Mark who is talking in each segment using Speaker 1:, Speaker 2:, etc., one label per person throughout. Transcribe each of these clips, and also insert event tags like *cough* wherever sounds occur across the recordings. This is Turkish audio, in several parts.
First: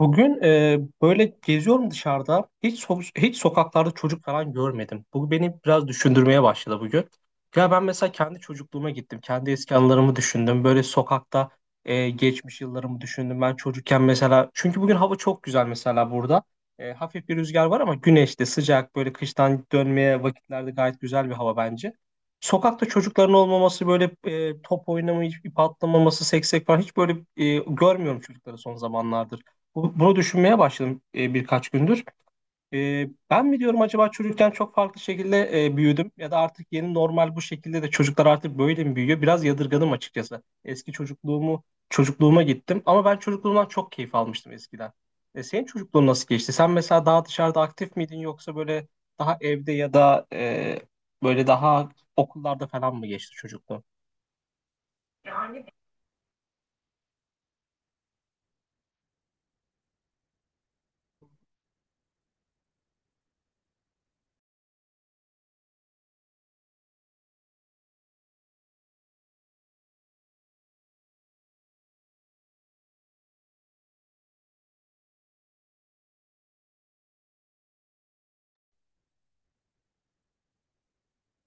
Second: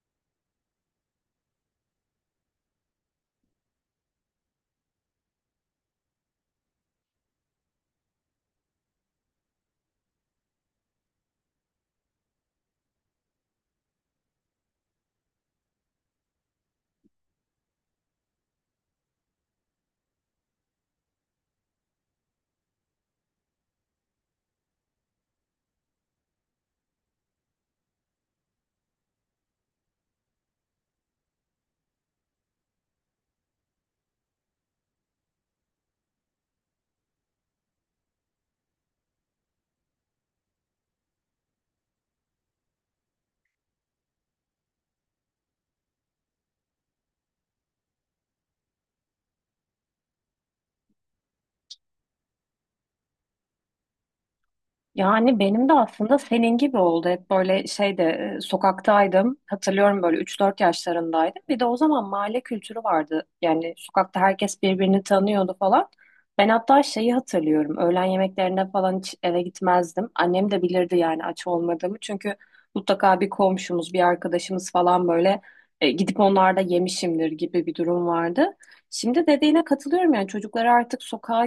Speaker 1: Bugün böyle geziyorum dışarıda. Hiç sokaklarda çocuk falan görmedim. Bu beni biraz düşündürmeye başladı bugün. Ya ben mesela kendi çocukluğuma gittim. Kendi eski anılarımı düşündüm. Böyle sokakta geçmiş yıllarımı düşündüm. Ben çocukken mesela, çünkü bugün hava çok güzel mesela burada. Hafif bir rüzgar var ama güneşli, sıcak, böyle kıştan dönmeye vakitlerde gayet güzel bir hava bence. Sokakta çocukların olmaması, böyle top oynamayı, ip atlamaması, seksek falan hiç böyle görmüyorum çocukları son zamanlarda. Bunu düşünmeye başladım birkaç gündür. Ben mi diyorum acaba, çocukken çok farklı şekilde büyüdüm ya da artık yeni normal bu şekilde de çocuklar artık böyle mi büyüyor? Biraz yadırgadım açıkçası. Eski çocukluğuma gittim ama ben çocukluğumdan çok keyif almıştım eskiden. Senin çocukluğun nasıl geçti? Sen mesela daha dışarıda aktif miydin yoksa böyle daha evde ya da böyle daha okullarda falan mı geçti çocukluğun?
Speaker 2: Yani benim de aslında senin gibi oldu. Hep böyle şeyde sokaktaydım. Hatırlıyorum böyle üç dört yaşlarındaydım. Bir de o zaman mahalle kültürü vardı. Yani sokakta herkes birbirini tanıyordu falan. Ben hatta şeyi hatırlıyorum. Öğlen yemeklerine falan hiç eve gitmezdim. Annem de bilirdi yani aç olmadığımı. Çünkü mutlaka bir komşumuz, bir arkadaşımız falan böyle gidip onlarda yemişimdir gibi bir durum vardı. Şimdi dediğine katılıyorum yani çocukları artık sokağa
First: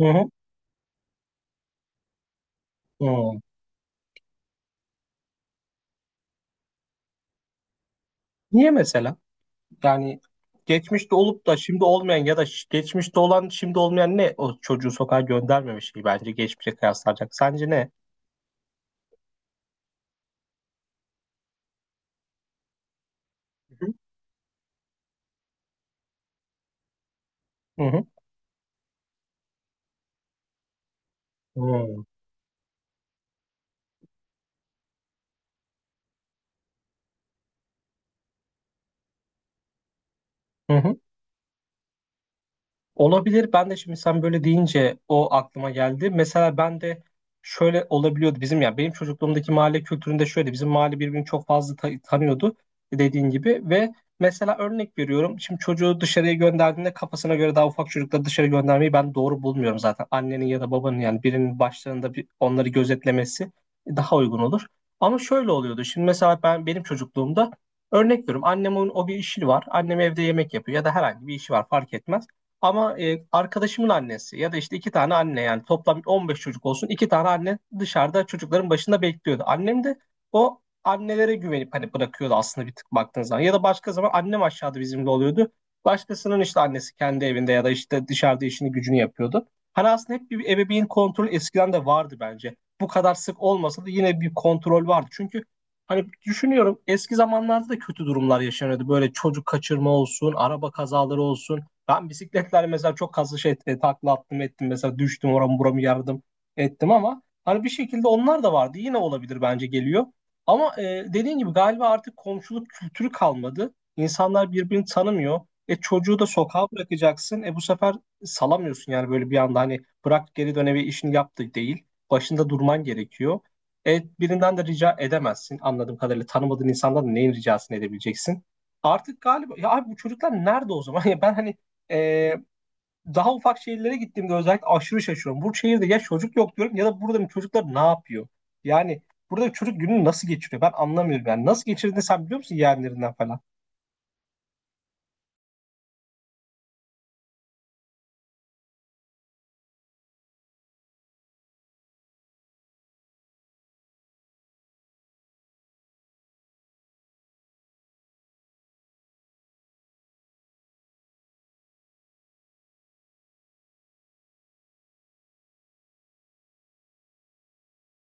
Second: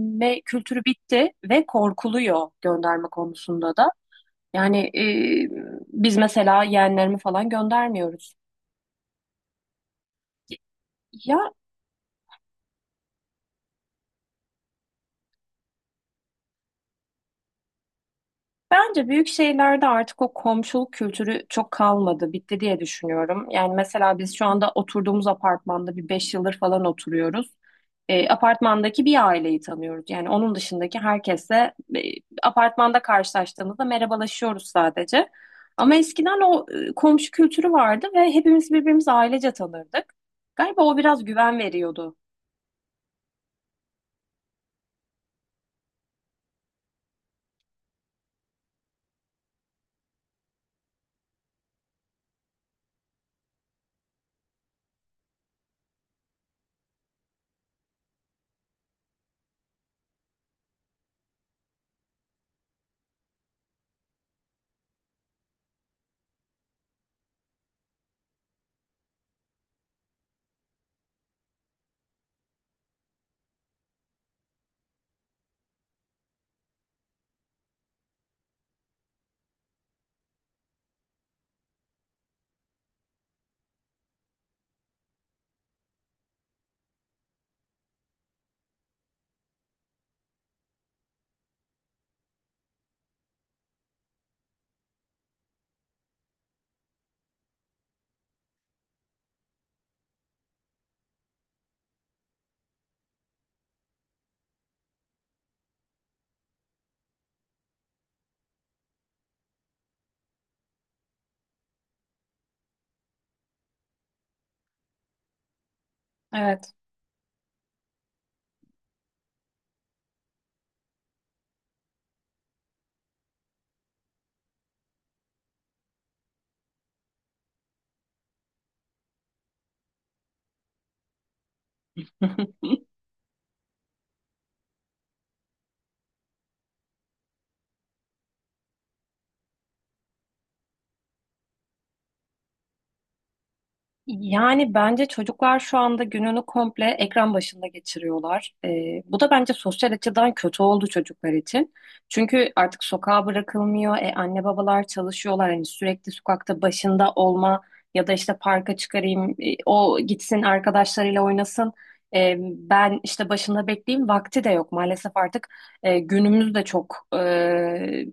Speaker 1: Hı hı.
Speaker 2: kültürü bitti ve korkuluyor gönderme
Speaker 1: Hı.
Speaker 2: konusunda da. Yani biz mesela yeğenlerimi falan göndermiyoruz.
Speaker 1: Niye mesela? Yani geçmişte olup
Speaker 2: Ya,
Speaker 1: da şimdi olmayan ya da geçmişte olan şimdi olmayan, ne o çocuğu sokağa göndermeme şeyi bence geçmişe kıyaslanacak. Sence ne?
Speaker 2: bence büyük şehirlerde artık o komşuluk kültürü çok kalmadı, bitti diye düşünüyorum. Yani mesela biz şu anda oturduğumuz apartmanda bir 5 yıldır falan oturuyoruz.
Speaker 1: Hı hı.
Speaker 2: Apartmandaki bir aileyi tanıyoruz. Yani onun dışındaki
Speaker 1: Hı
Speaker 2: herkesle
Speaker 1: hı.
Speaker 2: apartmanda karşılaştığımızda merhabalaşıyoruz sadece. Ama eskiden o komşu kültürü vardı ve hepimiz birbirimizi ailece tanırdık. Galiba
Speaker 1: Hmm.
Speaker 2: o biraz güven veriyordu.
Speaker 1: Olabilir. Ben de şimdi sen böyle deyince o aklıma geldi. Mesela ben de şöyle olabiliyordu bizim, ya benim çocukluğumdaki mahalle kültüründe şöyle, bizim mahalle birbirini çok fazla tanıyordu dediğin gibi. Ve mesela örnek veriyorum, şimdi çocuğu dışarıya gönderdiğinde kafasına göre, daha ufak çocukları dışarı göndermeyi ben doğru bulmuyorum zaten. Annenin ya da babanın, yani birinin başlarında bir onları gözetlemesi daha uygun olur. Ama şöyle oluyordu. Şimdi mesela ben, benim çocukluğumda örnek veriyorum, annemin o bir işi var. Annem evde yemek yapıyor ya da herhangi bir işi var, fark etmez. Ama arkadaşımın annesi ya da işte iki tane anne, yani toplam 15 çocuk olsun, iki tane anne dışarıda çocukların başında bekliyordu. Annem de o annelere güvenip hani bırakıyordu aslında, bir tık baktığın zaman. Ya da başka zaman annem aşağıda bizimle oluyordu. Başkasının işte annesi kendi evinde ya da işte dışarıda işini gücünü yapıyordu. Hani aslında hep bir ebeveyn kontrolü eskiden de vardı bence. Bu kadar sık olmasa da yine bir kontrol vardı. Çünkü hani düşünüyorum, eski zamanlarda da kötü durumlar yaşanıyordu. Böyle çocuk kaçırma olsun, araba kazaları olsun. Ben bisikletlerle mesela çok kaslı şey takla attım ettim. Mesela düştüm, oramı buramı yardım ettim, ama hani bir şekilde onlar da vardı. Yine olabilir bence, geliyor. Ama dediğin gibi galiba artık komşuluk kültürü kalmadı. İnsanlar birbirini tanımıyor. E çocuğu da sokağa
Speaker 2: Evet.
Speaker 1: bırakacaksın. E bu sefer salamıyorsun yani, böyle bir anda hani bırak geri dön eve, işini yaptı, değil. Başında durman gerekiyor. E birinden de rica edemezsin. Anladığım kadarıyla tanımadığın insandan da neyin ricasını edebileceksin? Artık galiba, ya abi bu çocuklar nerede o zaman? *laughs* Ya ben hani ee,
Speaker 2: *laughs*
Speaker 1: daha ufak şehirlere gittiğimde özellikle aşırı şaşıyorum. Bu şehirde ya çocuk yok diyorum ya da buradaki çocuklar ne yapıyor? Yani burada çocuk gününü nasıl geçiriyor? Ben anlamıyorum. Yani nasıl geçirdiğini sen biliyor musun, yeğenlerinden falan?
Speaker 2: Yani bence çocuklar şu anda gününü komple ekran başında geçiriyorlar. Bu da bence sosyal açıdan kötü oldu çocuklar için. Çünkü artık sokağa bırakılmıyor. E, anne babalar çalışıyorlar. Hani sürekli sokakta başında olma ya da işte parka çıkarayım, o gitsin arkadaşlarıyla oynasın. E, ben işte başında bekleyeyim vakti de yok. Maalesef artık günümüz de çok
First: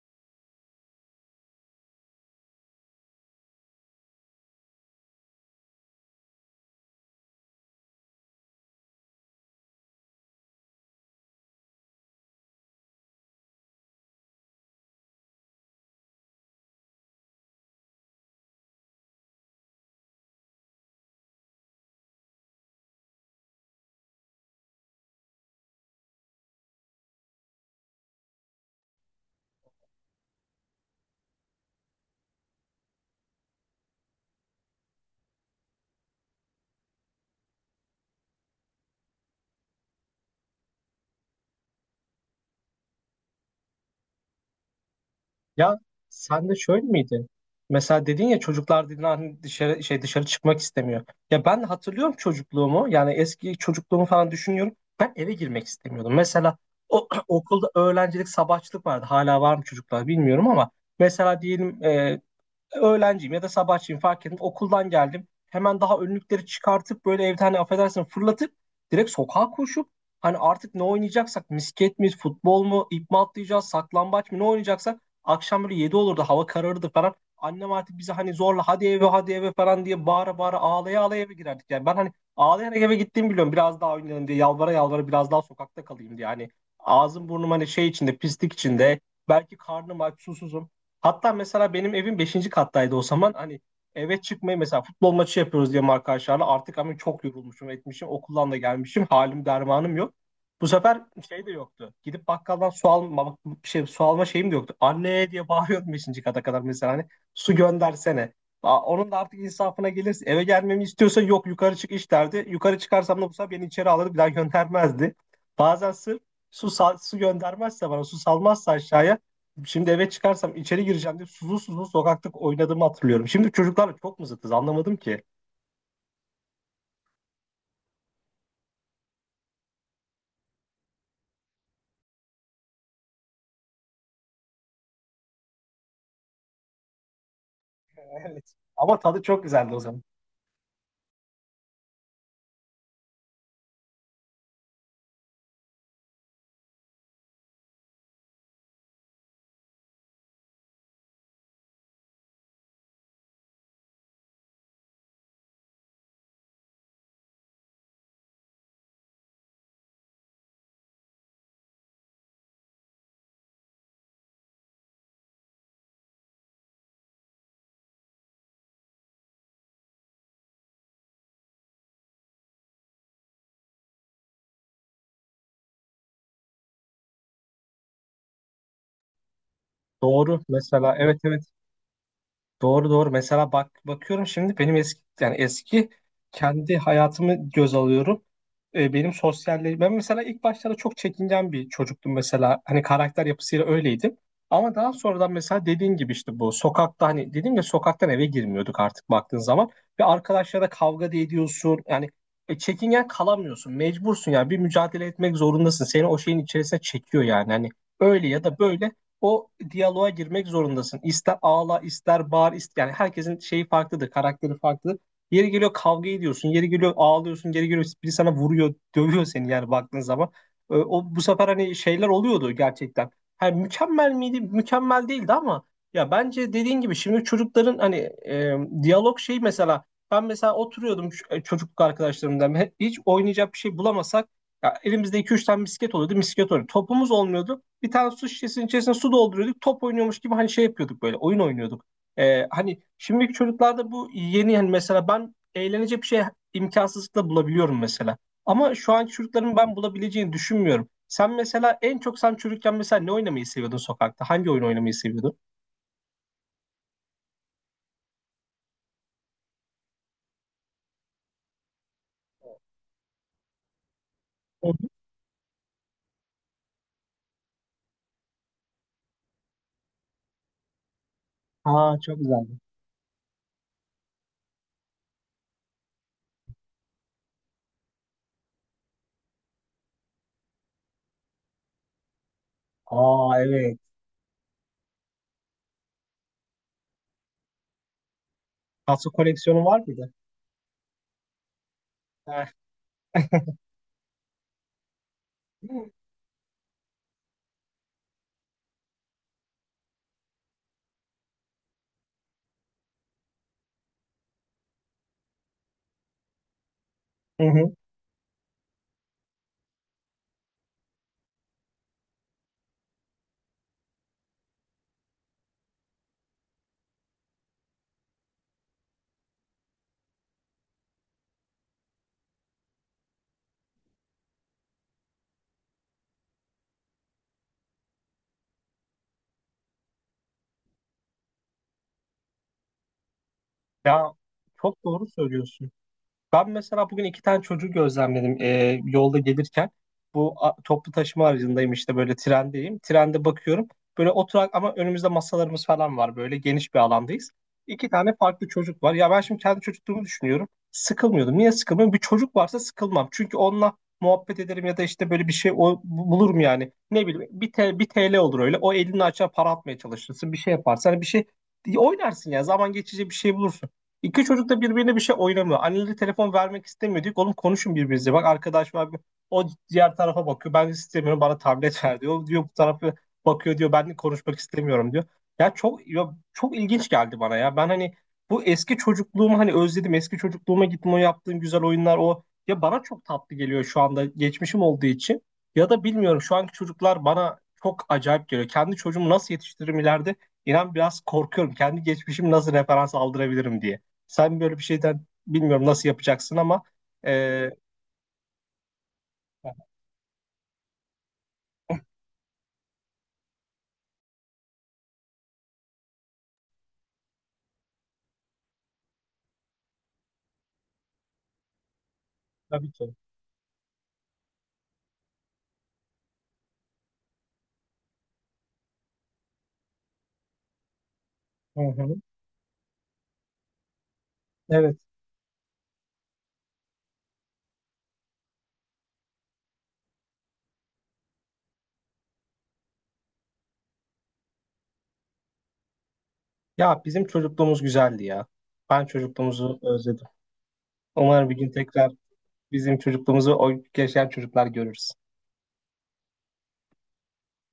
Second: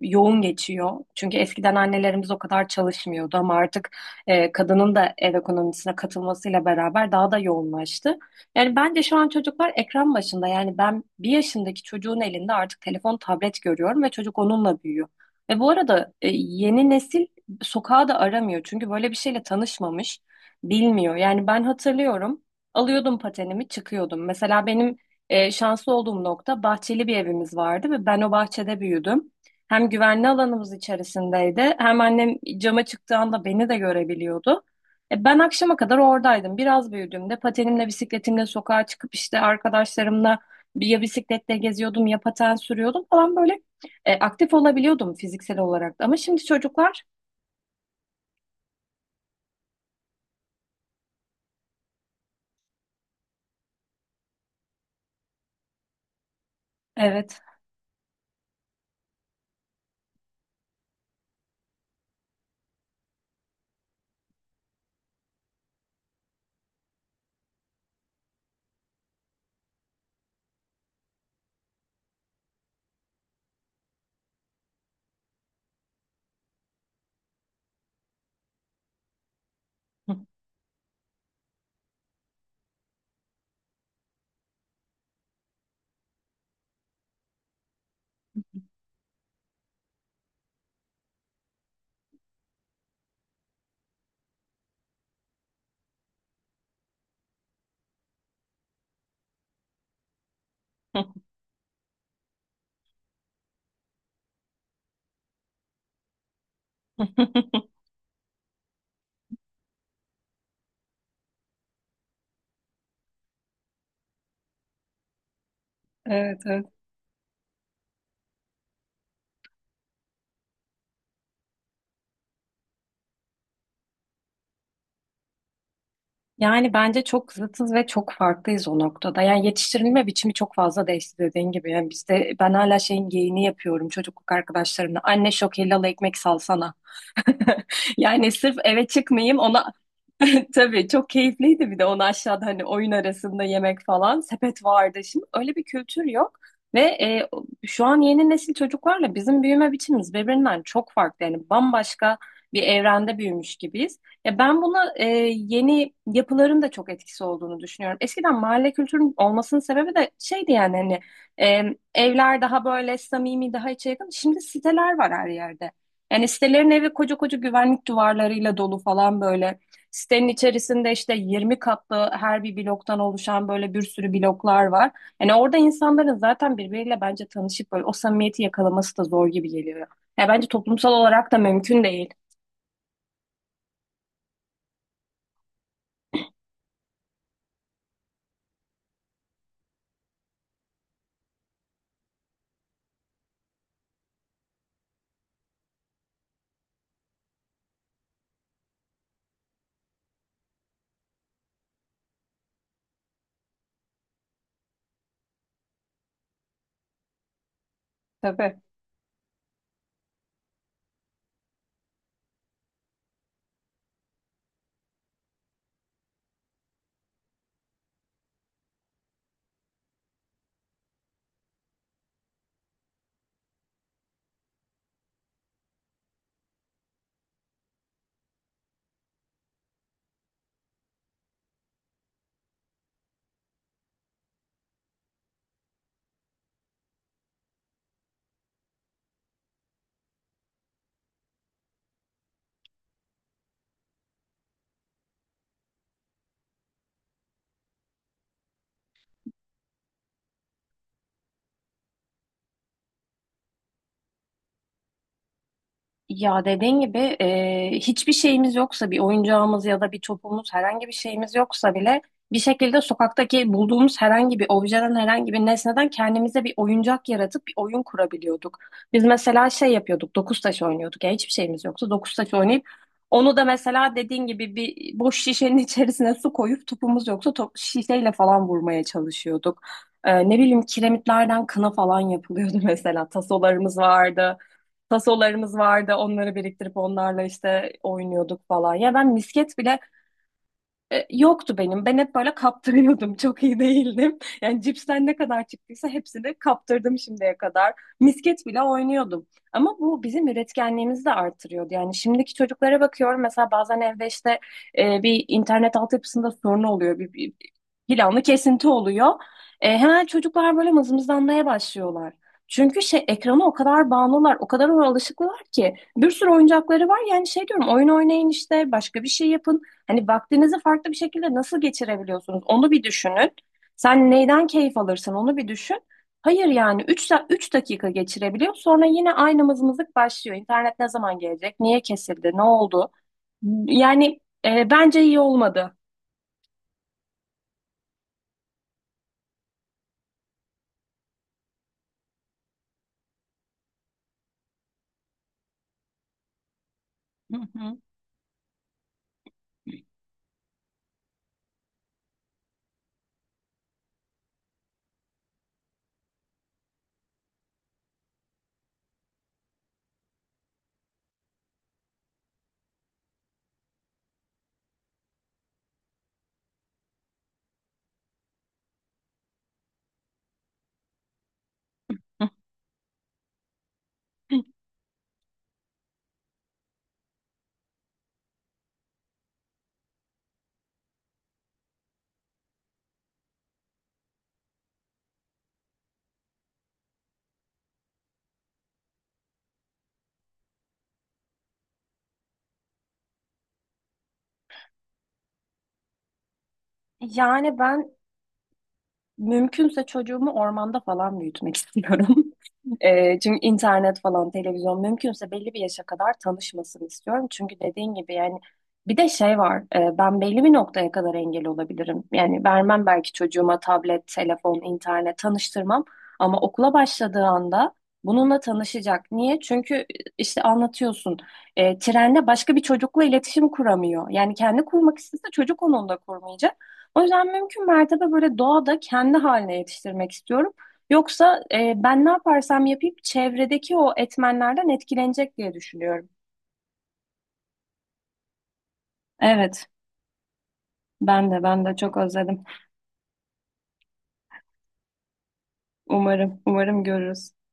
Speaker 2: yoğun geçiyor. Çünkü eskiden annelerimiz o kadar çalışmıyordu ama artık kadının da ev ekonomisine katılmasıyla beraber daha da yoğunlaştı. Yani bence şu an çocuklar ekran başında. Yani ben bir yaşındaki çocuğun elinde artık telefon, tablet görüyorum ve çocuk onunla büyüyor. Ve bu arada yeni nesil sokağa da aramıyor. Çünkü böyle bir şeyle tanışmamış, bilmiyor. Yani ben hatırlıyorum, alıyordum patenimi, çıkıyordum. Mesela benim şanslı olduğum nokta bahçeli bir evimiz vardı ve ben o bahçede büyüdüm. Hem güvenli alanımız içerisindeydi, hem annem cama çıktığı anda beni de görebiliyordu. E, ben akşama kadar oradaydım. Biraz büyüdüğümde patenimle, bisikletimle sokağa çıkıp işte arkadaşlarımla ya bisikletle geziyordum ya paten sürüyordum falan böyle. E, aktif olabiliyordum fiziksel
Speaker 1: Ya
Speaker 2: olarak da. Ama şimdi
Speaker 1: sen de şöyle
Speaker 2: çocuklar,
Speaker 1: miydi? Mesela dedin ya, çocuklar dedin hani dışarı şey, dışarı çıkmak istemiyor. Ya ben hatırlıyorum çocukluğumu. Yani eski çocukluğumu falan düşünüyorum. Ben eve girmek istemiyordum. Mesela *clears throat*
Speaker 2: evet.
Speaker 1: okulda öğrencilik, sabahçılık vardı. Hala var mı çocuklar, bilmiyorum ama mesela diyelim öğlenciyim ya da sabahçıyım, fark ettim. Okuldan geldim. Hemen daha önlükleri çıkartıp böyle evde hani affedersin fırlatıp, direkt sokağa koşup hani artık ne oynayacaksak, misket mi, futbol mu, ip mi atlayacağız, saklambaç mı, ne oynayacaksak akşam böyle 7 olurdu, hava kararırdı falan. Annem artık bize hani zorla hadi eve, hadi eve falan diye bağıra bağıra, ağlaya ağlaya eve girerdik. Yani ben hani ağlayarak eve gittiğimi biliyorum, biraz daha oynayalım diye, yalvara yalvara biraz daha sokakta kalayım diye. Yani ağzım burnum hani şey içinde, pislik içinde, belki karnım aç, susuzum. Hatta mesela benim evim beşinci kattaydı o zaman. Hani eve çıkmayı mesela, futbol maçı yapıyoruz diye arkadaşlarla. Artık ama çok yorulmuşum, etmişim. Okuldan da gelmişim. Halim dermanım yok. Bu sefer
Speaker 2: *laughs*
Speaker 1: şey de yoktu. Gidip bakkaldan su alma şey, su alma şeyim de yoktu. Anne diye bağırıyordum beşinci kata kadar mesela, hani su göndersene. Aa, onun da artık insafına gelirse, eve gelmemi istiyorsa, yok yukarı çık iç derdi. Yukarı çıkarsam da bu sefer beni içeri alırdı, bir daha göndermezdi. Bazen sırf
Speaker 2: Evet, evet.
Speaker 1: su göndermezse, bana su salmazsa aşağıya, şimdi eve çıkarsam içeri gireceğim diye suzlu suzlu sokakta oynadığımı hatırlıyorum. Şimdi çocuklarla çok mu zıtız, anlamadım ki.
Speaker 2: Yani bence çok zıtız ve çok farklıyız o noktada. Yani yetiştirilme biçimi çok fazla değişti dediğin gibi. Yani bizde ben hala şeyin geyiğini yapıyorum çocukluk arkadaşlarımla. Anne şok helal ekmek salsana. *laughs*
Speaker 1: *laughs*
Speaker 2: Yani
Speaker 1: Evet.
Speaker 2: sırf eve
Speaker 1: Ama tadı
Speaker 2: çıkmayayım
Speaker 1: çok
Speaker 2: ona
Speaker 1: güzeldi o zaman.
Speaker 2: *laughs* tabii çok keyifliydi, bir de onu aşağıda hani oyun arasında yemek falan sepet vardı. Şimdi öyle bir kültür yok ve şu an yeni nesil çocuklarla bizim büyüme biçimimiz birbirinden çok farklı. Yani bambaşka bir evrende büyümüş gibiyiz. Ya ben buna yeni yapıların da çok etkisi olduğunu düşünüyorum. Eskiden mahalle kültürünün olmasının sebebi de şeydi yani hani e, evler daha böyle samimi, daha içe yakın. Şimdi siteler var her yerde. Yani sitelerin evi koca koca güvenlik duvarlarıyla dolu falan böyle. Sitenin içerisinde işte 20 katlı her bir bloktan oluşan böyle bir sürü bloklar var. Yani orada insanların zaten birbiriyle bence tanışıp böyle o samimiyeti yakalaması da zor gibi geliyor. Ya
Speaker 1: Doğru
Speaker 2: bence toplumsal
Speaker 1: mesela, evet,
Speaker 2: olarak da
Speaker 1: evet.
Speaker 2: mümkün değil.
Speaker 1: Doğru, doğru. Mesela bak, bakıyorum şimdi benim eski, yani eski kendi hayatımı göz alıyorum. Benim sosyalleşme, ben mesela ilk başlarda çok çekingen bir çocuktum mesela. Hani karakter yapısıyla öyleydim. Ama daha sonradan mesela dediğin gibi işte, bu sokakta hani dedim ya, sokaktan eve girmiyorduk artık baktığın zaman, ve arkadaşlara kavga da ediyorsun. Yani çekingen kalamıyorsun. Mecbursun, yani bir mücadele etmek zorundasın. Seni o şeyin içerisine çekiyor yani. Hani öyle ya da
Speaker 2: Tabii.
Speaker 1: böyle o diyaloğa girmek zorundasın. İster ağla, ister bağır, ister yani, herkesin şeyi farklıdır, karakteri farklıdır. Yeri geliyor kavga ediyorsun, yeri geliyor ağlıyorsun, yeri geliyor biri sana vuruyor, dövüyor seni yani baktığın zaman. O bu sefer hani şeyler oluyordu gerçekten. Hani mükemmel miydi? Mükemmel değildi, ama ya bence dediğin gibi şimdi çocukların hani e, diyalog şey mesela, ben mesela oturuyordum, çocukluk arkadaşlarımdan hiç oynayacak bir şey bulamasak, ya elimizde iki üç tane misket oluyordu, misket oynuyordu. Topumuz olmuyordu, bir tane su şişesinin içerisine su dolduruyorduk. Top oynuyormuş gibi hani şey yapıyorduk, böyle oyun oynuyorduk. Hani şimdiki çocuklarda bu yeni, hani mesela ben eğlenecek bir şey imkansızlıkla bulabiliyorum mesela. Ama şu anki çocukların ben bulabileceğini düşünmüyorum. Sen mesela en çok, sen çocukken mesela ne oynamayı seviyordun sokakta? Hangi oyun oynamayı seviyordun?
Speaker 2: Ya dediğin gibi hiçbir şeyimiz yoksa, bir oyuncağımız ya da bir topumuz, herhangi bir şeyimiz yoksa bile bir şekilde sokaktaki bulduğumuz herhangi bir
Speaker 1: Hı hı.
Speaker 2: objeden, herhangi bir nesneden kendimize bir oyuncak yaratıp bir oyun kurabiliyorduk. Biz mesela şey yapıyorduk, dokuz taş oynuyorduk. Ya hiçbir şeyimiz yoksa
Speaker 1: Aa,
Speaker 2: dokuz
Speaker 1: çok
Speaker 2: taş
Speaker 1: güzeldi.
Speaker 2: oynayıp onu da, mesela dediğin gibi, bir boş şişenin *laughs* içerisine su koyup topumuz yoksa top, şişeyle falan vurmaya çalışıyorduk. E, ne bileyim, kiremitlerden kına falan yapılıyordu. *laughs* Mesela
Speaker 1: Aa,
Speaker 2: tasolarımız
Speaker 1: evet.
Speaker 2: vardı. Tasolarımız vardı. Onları biriktirip onlarla işte oynuyorduk falan. Ya ben
Speaker 1: Taso
Speaker 2: misket
Speaker 1: koleksiyonu var
Speaker 2: bile
Speaker 1: mıydı?
Speaker 2: yoktu benim. Ben hep böyle
Speaker 1: Heh.
Speaker 2: kaptırıyordum. *laughs* Çok iyi değildim. Yani cipsten ne kadar çıktıysa hepsini kaptırdım şimdiye kadar. Misket bile oynuyordum. Ama bu bizim üretkenliğimizi de artırıyordu. Yani şimdiki çocuklara bakıyorum. Mesela bazen evde işte bir internet altyapısında sorun oluyor. Bir
Speaker 1: Hı hı.
Speaker 2: planlı kesinti oluyor. E, hemen çocuklar böyle mızmızlanmaya başlıyorlar. Çünkü şey, ekrana o kadar bağımlılar, o kadar ona alışıklılar ki bir sürü oyuncakları var. Yani şey diyorum, oyun oynayın işte, başka bir şey yapın. Hani vaktinizi farklı bir şekilde nasıl geçirebiliyorsunuz? Onu bir düşünün. Sen neyden keyif alırsın, onu bir düşün. Hayır yani 3 3 dakika geçirebiliyor. Sonra yine aynı mızmızlık başlıyor. İnternet ne zaman gelecek? Niye kesildi? Ne oldu?
Speaker 1: Ya
Speaker 2: Yani
Speaker 1: çok
Speaker 2: bence
Speaker 1: doğru
Speaker 2: iyi
Speaker 1: söylüyorsun.
Speaker 2: olmadı.
Speaker 1: Ben mesela bugün iki tane çocuğu gözlemledim yolda gelirken. Toplu taşıma aracındayım, işte böyle trendeyim. Trende bakıyorum. Böyle oturak ama önümüzde masalarımız falan var. Böyle geniş bir alandayız.
Speaker 2: Hı hı.
Speaker 1: İki tane farklı çocuk var. Ya ben şimdi kendi çocukluğumu düşünüyorum. Sıkılmıyordum. Niye sıkılmıyorum? Bir çocuk varsa sıkılmam. Çünkü onunla muhabbet ederim ya da işte böyle bir şey bulurum yani. Ne bileyim bir TL olur öyle. O elini açar, para atmaya çalışırsın. Bir şey yaparsan, bir şey oynarsın ya. Zaman geçici bir şey bulursun. İki çocuk da birbirine bir şey oynamıyor. Anneleri telefon vermek istemiyor. Diyor ki, oğlum konuşun birbirinizle. Bak arkadaş var. O diğer tarafa bakıyor. Ben istemiyorum, bana tablet ver diyor. O diyor, bu tarafa bakıyor, diyor ben de konuşmak
Speaker 2: *laughs*
Speaker 1: istemiyorum diyor. Ya çok, ya çok ilginç geldi bana ya. Ben hani bu eski çocukluğumu hani özledim. Eski çocukluğuma gittim, o yaptığım güzel oyunlar, o ya bana çok tatlı geliyor şu anda, geçmişim olduğu için. Ya da bilmiyorum, şu anki çocuklar bana çok acayip geliyor. Kendi çocuğumu nasıl yetiştiririm ileride? İnan biraz korkuyorum. Kendi geçmişimi nasıl referans aldırabilirim diye. Sen böyle bir şeyden bilmiyorum nasıl yapacaksın ama e,
Speaker 2: Yani ben mümkünse çocuğumu ormanda falan büyütmek *laughs* istiyorum. E, çünkü internet falan, televizyon mümkünse belli bir yaşa kadar tanışmasını istiyorum. Çünkü dediğin gibi yani bir de şey var. E, ben belli bir noktaya kadar engel olabilirim. Yani
Speaker 1: tabii
Speaker 2: vermem
Speaker 1: ki.
Speaker 2: belki çocuğuma tablet, telefon, internet tanıştırmam. Ama okula başladığı anda bununla tanışacak. Niye? Çünkü işte anlatıyorsun.
Speaker 1: Hı
Speaker 2: E,
Speaker 1: hı.
Speaker 2: trende başka bir çocukla iletişim kuramıyor. Yani kendi
Speaker 1: Evet.
Speaker 2: kurmak istese çocuk onunla kurmayacak. O yüzden mümkün mertebe böyle doğada kendi haline yetiştirmek istiyorum. Yoksa ben ne yaparsam yapayım çevredeki o etmenlerden etkilenecek diye düşünüyorum.
Speaker 1: Ya bizim çocukluğumuz güzeldi ya. Ben çocukluğumuzu
Speaker 2: Evet,
Speaker 1: özledim. Umarım
Speaker 2: ben
Speaker 1: bir
Speaker 2: de
Speaker 1: gün
Speaker 2: ben de
Speaker 1: tekrar
Speaker 2: çok özledim.
Speaker 1: bizim çocukluğumuzu o yaşayan çocuklar görürüz.
Speaker 2: Umarım, umarım görürüz.